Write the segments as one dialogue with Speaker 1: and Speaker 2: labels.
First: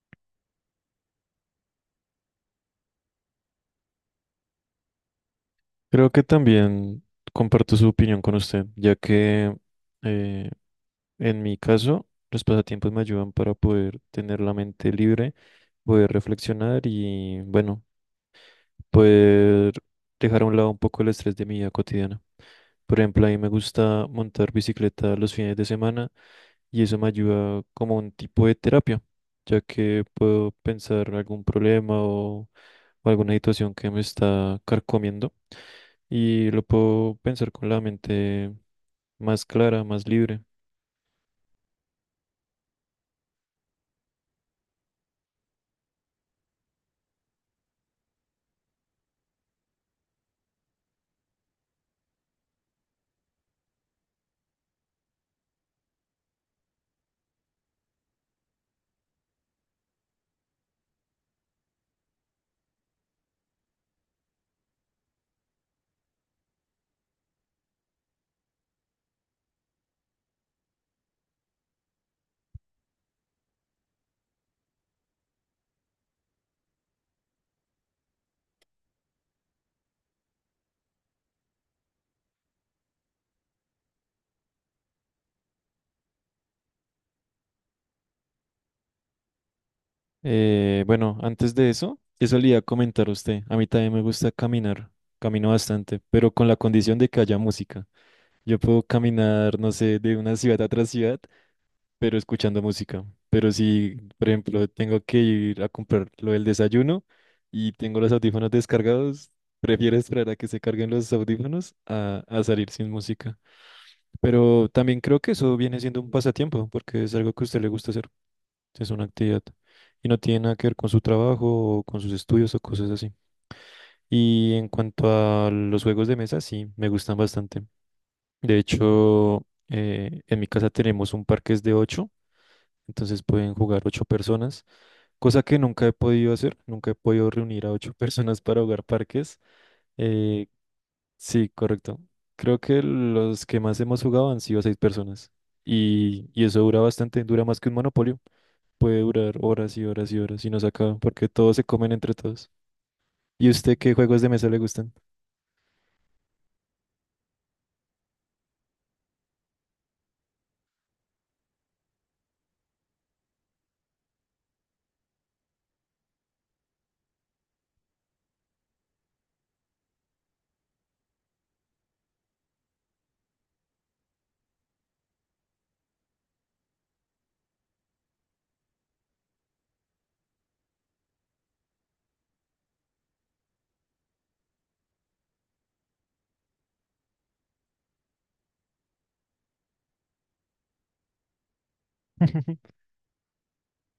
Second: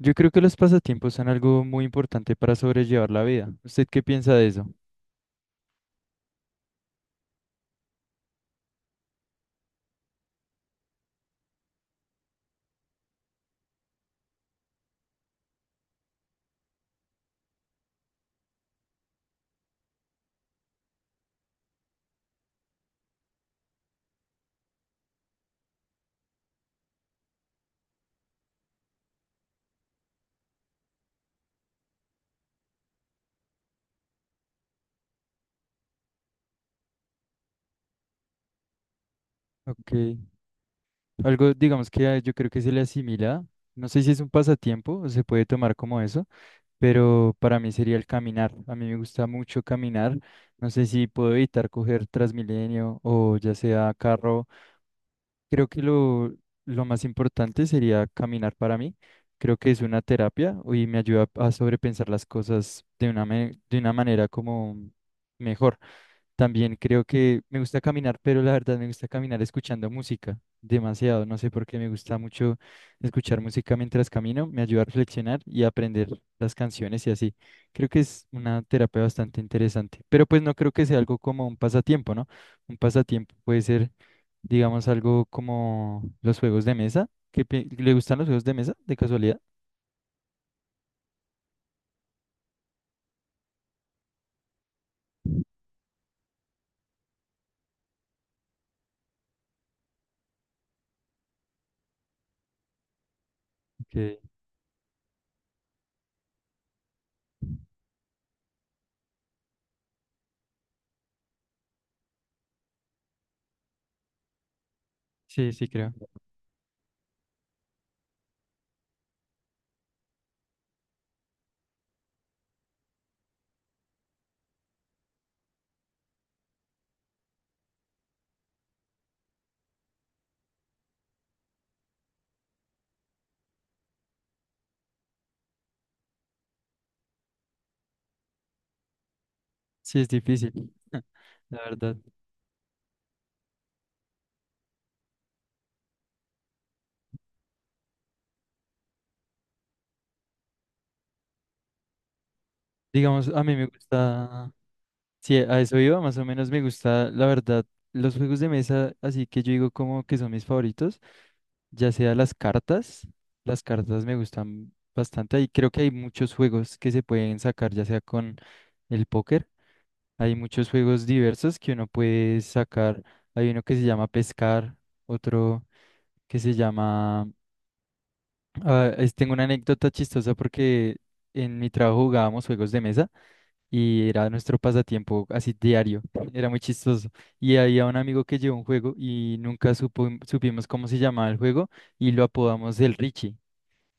Speaker 1: Yo creo que los pasatiempos son algo muy importante para sobrellevar la vida. ¿Usted qué piensa de eso?
Speaker 2: Creo que también comparto su opinión con usted, ya que eh, en mi caso los pasatiempos me ayudan para poder tener la mente libre, poder reflexionar y bueno, poder dejar a un lado un poco el estrés de mi vida cotidiana. Por ejemplo, a mí me gusta montar bicicleta los fines de semana y eso me ayuda como un tipo de terapia, ya que puedo pensar algún problema o alguna situación que me está carcomiendo y lo puedo pensar con la mente más clara,
Speaker 1: Ok.
Speaker 2: más libre.
Speaker 1: Algo, digamos que yo creo que se le asimila. No sé si es un pasatiempo o se puede tomar como eso, pero para mí sería el caminar. A mí me gusta mucho caminar. No sé si puedo evitar coger Transmilenio o ya sea carro. Creo que lo más importante sería caminar para mí. Creo que es una terapia y me ayuda a sobrepensar las cosas de una manera como mejor. También creo que me gusta caminar, pero la verdad me gusta caminar escuchando música demasiado. No sé por qué me gusta mucho escuchar música mientras camino. Me ayuda a reflexionar y a aprender las canciones y así. Creo que es una terapia bastante interesante. Pero pues no creo que sea algo como un pasatiempo, ¿no? Un pasatiempo puede ser, digamos, algo como los juegos de mesa. ¿Le gustan los juegos de mesa, de casualidad?
Speaker 2: Bueno, antes de eso, eso le iba a comentar a usted. A mí también me gusta caminar, camino bastante, pero con la condición de que haya música. Yo puedo caminar, no sé, de una ciudad a otra ciudad, pero escuchando música. Pero
Speaker 1: Ok.
Speaker 2: si, por ejemplo, tengo que ir a comprar lo del desayuno y tengo los audífonos descargados, prefiero esperar a que se carguen los audífonos a salir sin música. Pero también creo que
Speaker 1: Sí,
Speaker 2: eso
Speaker 1: sí
Speaker 2: viene
Speaker 1: creo.
Speaker 2: siendo un pasatiempo, porque es algo que a usted le gusta hacer, es una actividad. Y no tiene nada que ver con su trabajo o con sus estudios o cosas así. Y en cuanto a los juegos de mesa, sí, me gustan bastante. De hecho, en mi casa tenemos un parque es de ocho, entonces pueden jugar ocho personas, cosa que nunca he podido hacer, nunca he podido reunir a ocho personas para jugar parques.
Speaker 1: Sí, es
Speaker 2: Eh,
Speaker 1: difícil,
Speaker 2: sí,
Speaker 1: la verdad.
Speaker 2: correcto. Creo que los que más hemos jugado han sido seis personas y eso dura bastante, dura más que un monopolio. Puede durar horas y horas y horas y no se acaba porque todos se comen entre todos.
Speaker 1: Digamos, a
Speaker 2: ¿Y
Speaker 1: mí me
Speaker 2: usted qué juegos de mesa
Speaker 1: gusta.
Speaker 2: le gustan?
Speaker 1: Sí, a eso iba, más o menos me gusta, la verdad, los juegos de mesa, así que yo digo como que son mis favoritos, ya sea las cartas me gustan bastante y creo que hay muchos juegos que se pueden sacar, ya sea con el póker, hay muchos juegos diversos que uno puede sacar, hay uno que se llama pescar, otro que se llama, ah, tengo una anécdota chistosa porque en mi trabajo jugábamos juegos de mesa. Y era nuestro pasatiempo así diario. Era muy chistoso. Y había un amigo que llevó un juego y nunca supimos cómo se llamaba el juego y lo apodamos el Richie,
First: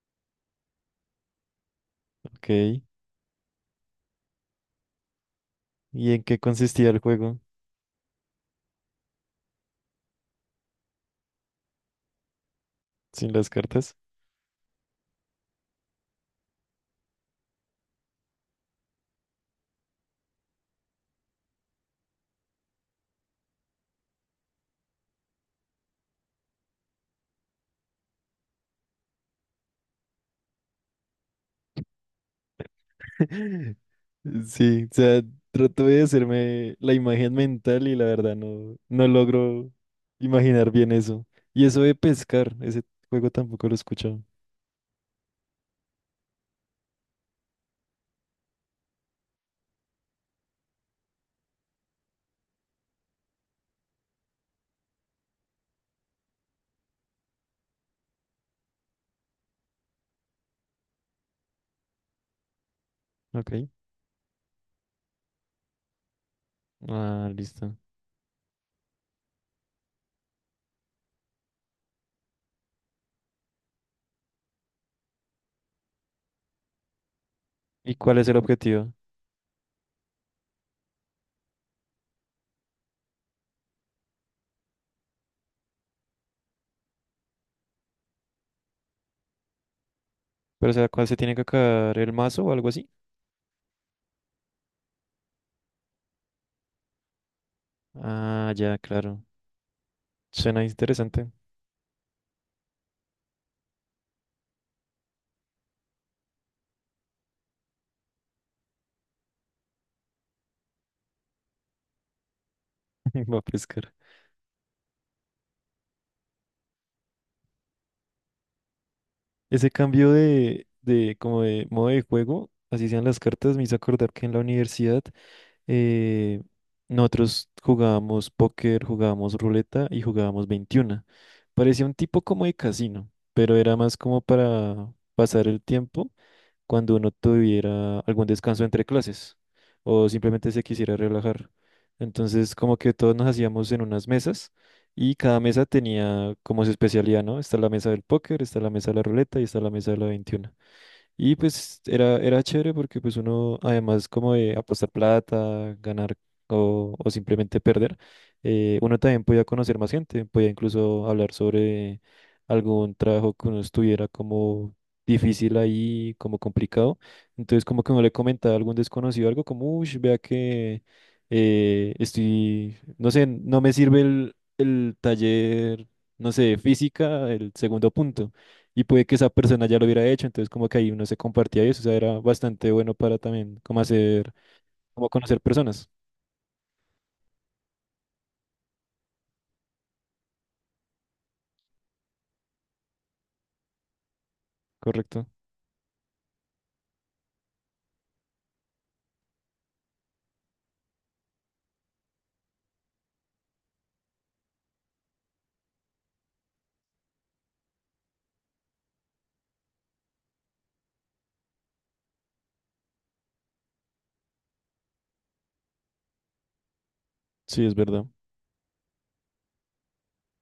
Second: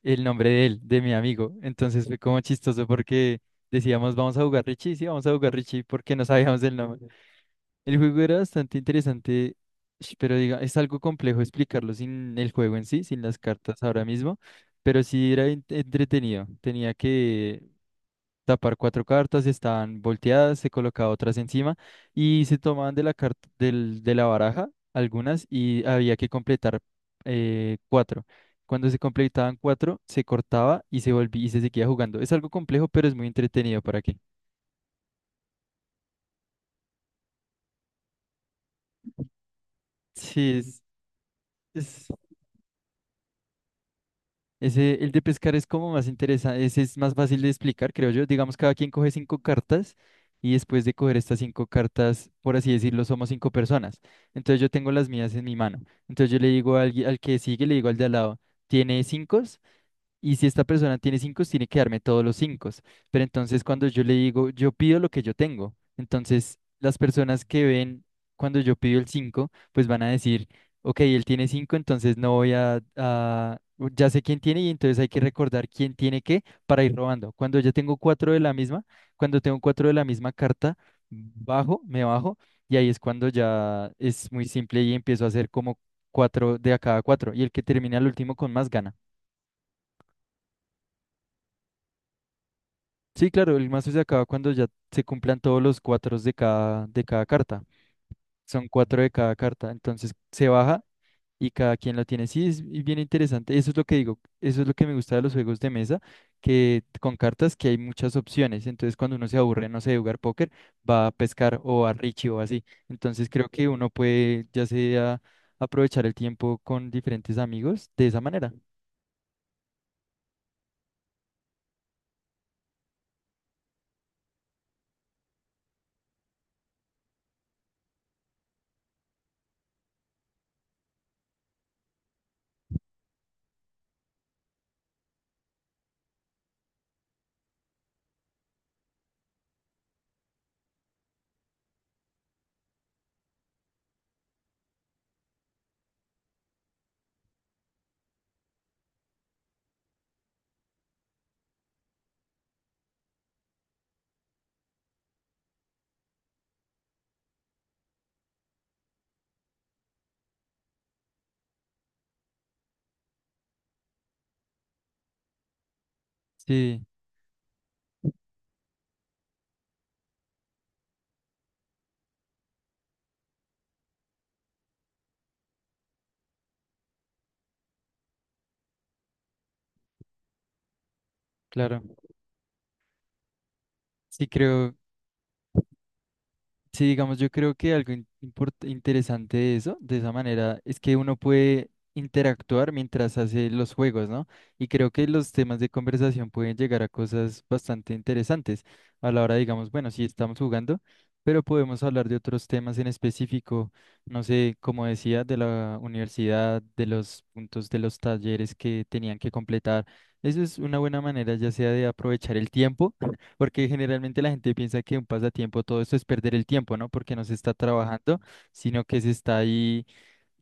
Speaker 1: el nombre de él, de mi amigo. Entonces fue como
Speaker 2: Ok.
Speaker 1: chistoso porque decíamos, vamos a jugar Richie, sí, vamos a jugar Richie
Speaker 2: ¿Y
Speaker 1: porque no
Speaker 2: en qué
Speaker 1: sabíamos el
Speaker 2: consistía el
Speaker 1: nombre.
Speaker 2: juego
Speaker 1: El juego era bastante interesante, pero diga, es algo complejo explicarlo sin el juego en sí, sin
Speaker 2: sin
Speaker 1: las
Speaker 2: las
Speaker 1: cartas
Speaker 2: cartas?
Speaker 1: ahora mismo, pero sí era entretenido. Tenía que tapar cuatro cartas, estaban volteadas, se colocaba otras encima y se tomaban de la de la baraja algunas y había que completar cuatro. Cuando se completaban cuatro, se cortaba y se volvía y se seguía jugando. Es algo complejo, pero es muy entretenido para qué.
Speaker 2: Sí, o sea, trato de hacerme la imagen mental y la verdad no, no logro
Speaker 1: Sí,
Speaker 2: imaginar bien eso. Y eso de
Speaker 1: es,
Speaker 2: pescar, ese juego tampoco lo he escuchado.
Speaker 1: ese, el de pescar es como más interesante, ese es más fácil de explicar, creo yo. Digamos, cada quien coge cinco cartas y después de coger estas cinco cartas, por así decirlo, somos cinco personas. Entonces yo tengo las mías en mi mano. Entonces yo le digo al que sigue, le digo al de al lado, ¿tiene cinco? Y si esta persona tiene cinco, tiene que darme todos los cinco. Pero
Speaker 2: Ok,
Speaker 1: entonces cuando yo le digo, yo pido lo que yo tengo, entonces las
Speaker 2: ah,
Speaker 1: personas que
Speaker 2: listo.
Speaker 1: ven cuando yo pido el cinco, pues van a decir, ok, él tiene cinco, entonces no voy ya sé quién tiene y entonces hay que recordar quién tiene qué para ir robando. Cuando ya tengo
Speaker 2: ¿Y cuál es
Speaker 1: cuatro
Speaker 2: el
Speaker 1: de la misma,
Speaker 2: objetivo?
Speaker 1: cuando tengo cuatro de la misma carta, bajo, me bajo y ahí es cuando ya es muy simple y empiezo a hacer como cuatro de a cada cuatro y el que termina el último con más gana.
Speaker 2: Pero, o sea, ¿cuál se tiene que acabar? ¿El mazo o algo así?
Speaker 1: Sí, claro, el mazo se acaba cuando ya se cumplan todos los cuatro de cada carta.
Speaker 2: Ah,
Speaker 1: Son
Speaker 2: ya,
Speaker 1: cuatro de
Speaker 2: claro.
Speaker 1: cada carta. Entonces se
Speaker 2: Suena
Speaker 1: baja
Speaker 2: interesante.
Speaker 1: y cada quien lo tiene. Sí, es y bien interesante. Eso es lo que digo. Eso es lo que me gusta de los juegos de mesa, que con cartas que hay muchas opciones. Entonces cuando uno se aburre, no sé, de jugar póker, va a pescar o a Richie o así. Entonces
Speaker 2: Va a
Speaker 1: creo que
Speaker 2: pescar.
Speaker 1: uno puede ya sea aprovechar el tiempo con diferentes amigos de esa manera.
Speaker 2: Ese cambio como de modo de juego, así sean las cartas, me hizo acordar que en la universidad eh, nosotros jugábamos póker, jugábamos ruleta y jugábamos 21. Parecía un tipo como de casino, pero era más como para pasar el tiempo cuando uno tuviera algún descanso entre clases o simplemente se quisiera relajar. Entonces, como que todos nos hacíamos en unas mesas y cada mesa tenía como su especialidad, ¿no? Está la mesa del póker, está la mesa de la ruleta y está la mesa de la 21. Y pues era chévere porque pues uno, además como de apostar plata, ganar o simplemente perder, uno también podía conocer más gente, podía incluso hablar sobre algún trabajo que uno estuviera como difícil ahí, como
Speaker 1: Sí,
Speaker 2: complicado. Entonces como que uno le comentaba a algún desconocido algo como, uy, vea que estoy, no sé, no me sirve el taller, no sé, de física, el segundo punto y puede que esa persona ya lo hubiera hecho, entonces como que ahí uno se compartía y eso,
Speaker 1: claro.
Speaker 2: o sea, era bastante bueno para también como
Speaker 1: Sí,
Speaker 2: hacer,
Speaker 1: creo.
Speaker 2: como conocer personas,
Speaker 1: Sí, digamos, yo creo que algo interesante de eso, de esa manera, es que uno puede interactuar mientras hace los juegos, ¿no? Y creo que
Speaker 2: ¿correcto?
Speaker 1: los temas de conversación pueden llegar a cosas bastante interesantes a la hora, digamos, bueno, sí estamos jugando, pero podemos hablar de otros temas en específico, no sé, como decía, de la universidad, de los puntos de los talleres que tenían que completar. Eso es una buena manera, ya sea de aprovechar el tiempo porque generalmente la gente piensa que un pasatiempo, todo esto es perder el tiempo, ¿no? Porque no se está
Speaker 2: Sí, es verdad.
Speaker 1: trabajando, sino que se está ahí,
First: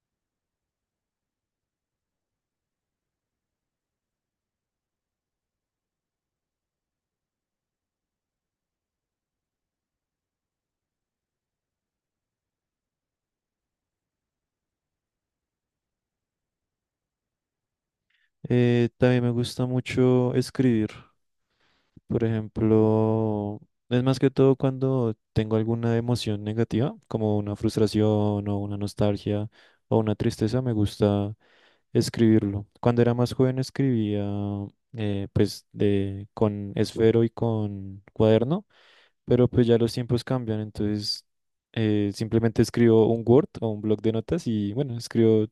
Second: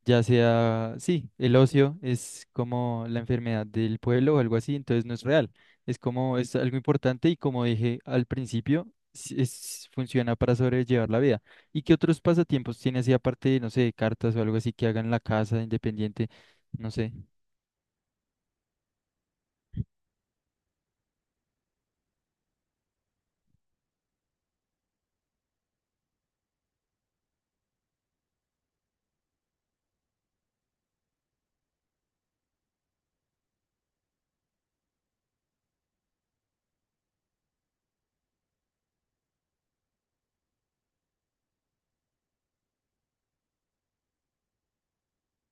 Speaker 1: ya sea, sí, el ocio es como la enfermedad del pueblo o algo así, entonces no es real. Es como, es algo importante y como dije al principio, funciona para sobrellevar la vida. ¿Y qué otros pasatiempos tiene así aparte de, no sé, cartas o algo así que hagan en la casa, independiente? No sé.
Speaker 2: También me gusta mucho escribir. Por ejemplo, es más que todo cuando tengo alguna emoción negativa, como una frustración o una nostalgia o una tristeza, me gusta escribirlo. Cuando era más joven escribía pues de, con esfero y con cuaderno, pero pues ya los tiempos cambian, entonces simplemente escribo un Word o un blog de notas y bueno, escribo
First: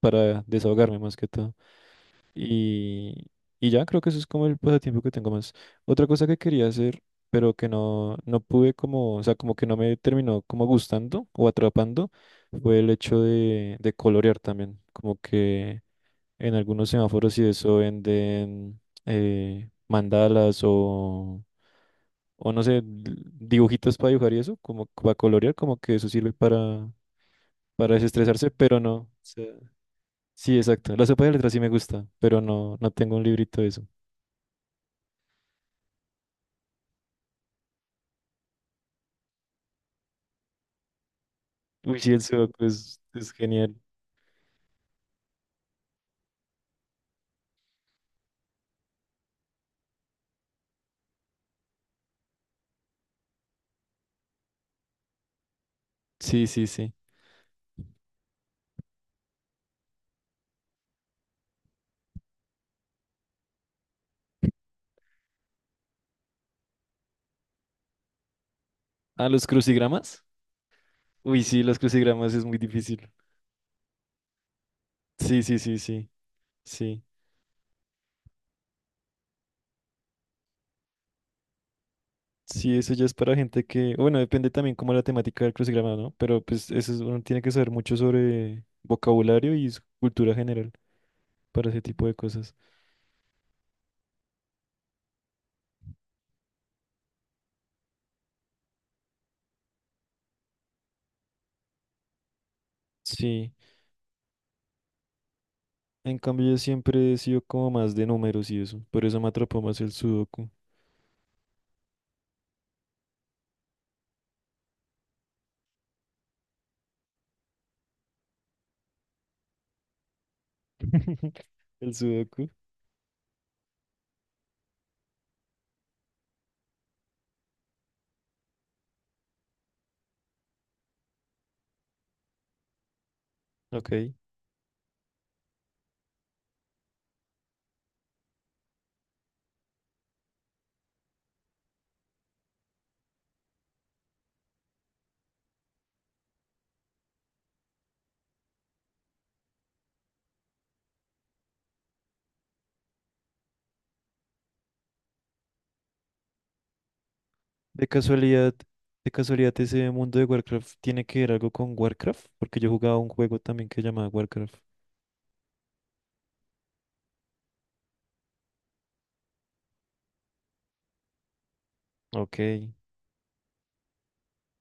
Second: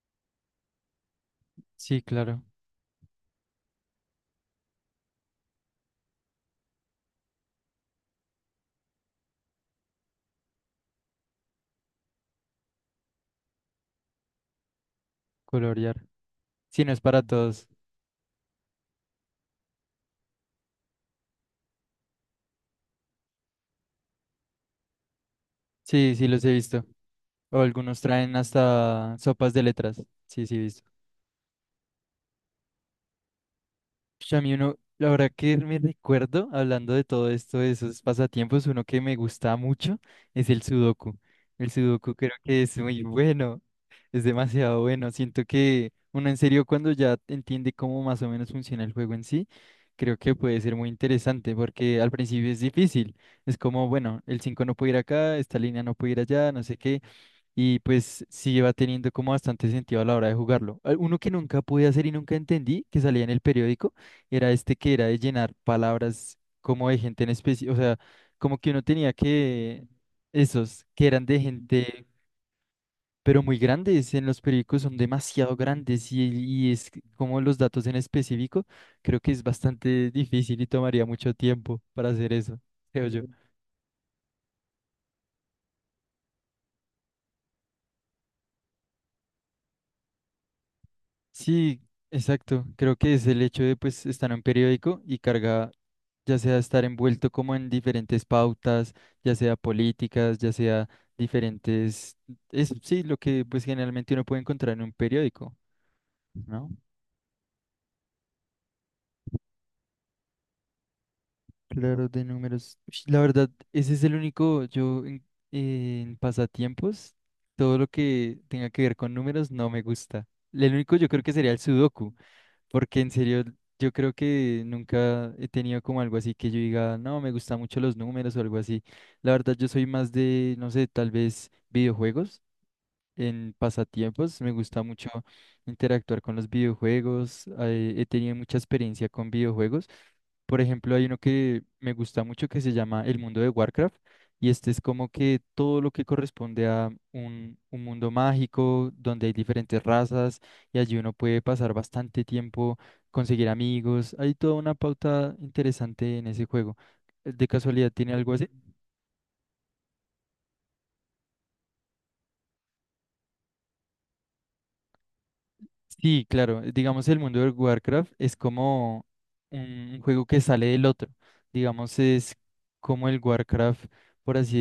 Speaker 2: para desahogarme más que todo.
Speaker 1: Sí, claro,
Speaker 2: Y, y ya creo que eso es como el pasatiempo que tengo más. Otra cosa que quería hacer, pero que no, no pude como, o sea, como que no me terminó como gustando o atrapando, fue el hecho de colorear también. Como que
Speaker 1: colorear.
Speaker 2: en
Speaker 1: Sí,
Speaker 2: algunos
Speaker 1: no es para
Speaker 2: semáforos y
Speaker 1: todos.
Speaker 2: eso venden mandalas o no sé, dibujitos para dibujar y eso, como para colorear, como que eso
Speaker 1: Sí, sí,
Speaker 2: sirve
Speaker 1: los he visto. O
Speaker 2: para
Speaker 1: algunos traen
Speaker 2: desestresarse, pero no. O
Speaker 1: hasta
Speaker 2: sea,
Speaker 1: sopas de letras. Sí, sí,
Speaker 2: sí,
Speaker 1: he visto.
Speaker 2: exacto. La sopa de letras sí me gusta, pero no, no tengo un librito de eso.
Speaker 1: Ush, a mí uno, la verdad que me recuerdo, hablando de todo esto, de esos pasatiempos, uno que me gusta mucho es el sudoku. El
Speaker 2: Uy, sí,
Speaker 1: sudoku
Speaker 2: el
Speaker 1: creo que
Speaker 2: sudoku
Speaker 1: es
Speaker 2: es,
Speaker 1: muy
Speaker 2: es
Speaker 1: bueno,
Speaker 2: genial.
Speaker 1: es demasiado bueno. Siento que uno en serio cuando ya entiende cómo más o menos funciona el juego en sí, creo que puede ser muy interesante porque al principio es difícil. Es como, bueno, el 5 no puede ir acá, esta línea no puede ir
Speaker 2: Sí,
Speaker 1: allá, no
Speaker 2: sí,
Speaker 1: sé
Speaker 2: sí.
Speaker 1: qué. Y pues sí va teniendo como bastante sentido a la hora de jugarlo. Uno que nunca pude hacer y nunca entendí, que salía en el periódico, era este que era de llenar palabras como de gente en especie, o sea, como que uno tenía
Speaker 2: ¿Ah, los
Speaker 1: que,
Speaker 2: crucigramas?
Speaker 1: esos, que eran de
Speaker 2: Uy, sí, los
Speaker 1: gente,
Speaker 2: crucigramas es muy difícil.
Speaker 1: pero muy grandes, en los periódicos son
Speaker 2: Sí,
Speaker 1: demasiado
Speaker 2: sí, sí,
Speaker 1: grandes
Speaker 2: sí,
Speaker 1: y es que
Speaker 2: sí.
Speaker 1: como los datos en específico, creo que es bastante difícil y tomaría mucho tiempo para hacer eso,
Speaker 2: Sí, eso ya
Speaker 1: creo
Speaker 2: es
Speaker 1: yo.
Speaker 2: para gente que, bueno, depende también como la temática del crucigrama, ¿no? Pero pues eso es- uno tiene que saber mucho sobre vocabulario y su cultura general para
Speaker 1: Sí,
Speaker 2: ese tipo de cosas.
Speaker 1: exacto. Creo que es el hecho de pues estar en un periódico y carga, ya sea estar envuelto como en diferentes pautas, ya sea políticas, ya sea diferentes, es sí lo que
Speaker 2: Sí.
Speaker 1: pues generalmente uno puede encontrar en un periódico,
Speaker 2: En cambio, yo
Speaker 1: ¿no?
Speaker 2: siempre he sido como más de números y eso. Por eso me atrapó más el sudoku.
Speaker 1: Claro, de números. Ush, la verdad, ese es el único, yo en pasatiempos, todo lo que tenga que ver con números no me gusta. El único yo creo que sería el
Speaker 2: El
Speaker 1: sudoku.
Speaker 2: sudoku.
Speaker 1: Porque en serio, yo creo que nunca he tenido como algo así que yo diga, no, me gustan mucho los números o algo así. La verdad, yo soy más de, no sé, tal vez videojuegos. En
Speaker 2: Ok.
Speaker 1: pasatiempos me gusta mucho interactuar con los videojuegos. He tenido mucha experiencia con videojuegos. Por ejemplo, hay uno que me gusta mucho que se llama El mundo de Warcraft y este es como que todo lo que corresponde a un mundo mágico donde hay diferentes razas y allí uno puede pasar bastante tiempo, conseguir amigos. Hay toda una pauta interesante en ese juego. ¿De
Speaker 2: De
Speaker 1: casualidad tiene algo así?
Speaker 2: casualidad, de casualidad ese mundo de Warcraft tiene que ver algo con Warcraft, porque yo jugaba un juego también que llamaba Warcraft.
Speaker 1: Sí, claro. Digamos, el mundo de Warcraft es como un juego que sale del otro. Digamos, es
Speaker 2: Ok.
Speaker 1: como el Warcraft, por así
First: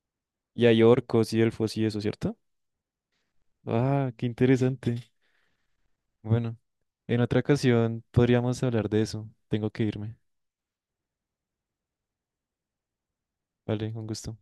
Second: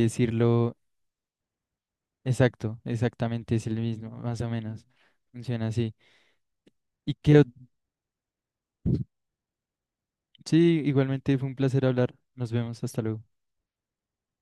Speaker 2: Y
Speaker 1: decirlo.
Speaker 2: hay orcos y elfos y eso, ¿cierto?
Speaker 1: Exacto, exactamente es el mismo,
Speaker 2: Ah, qué
Speaker 1: más o menos.
Speaker 2: interesante.
Speaker 1: Funciona así.
Speaker 2: Bueno,
Speaker 1: Y
Speaker 2: en otra
Speaker 1: que
Speaker 2: ocasión podríamos hablar de eso. Tengo que irme.
Speaker 1: sí, igualmente fue un placer hablar. Nos vemos, hasta luego.
Speaker 2: Vale, un gusto.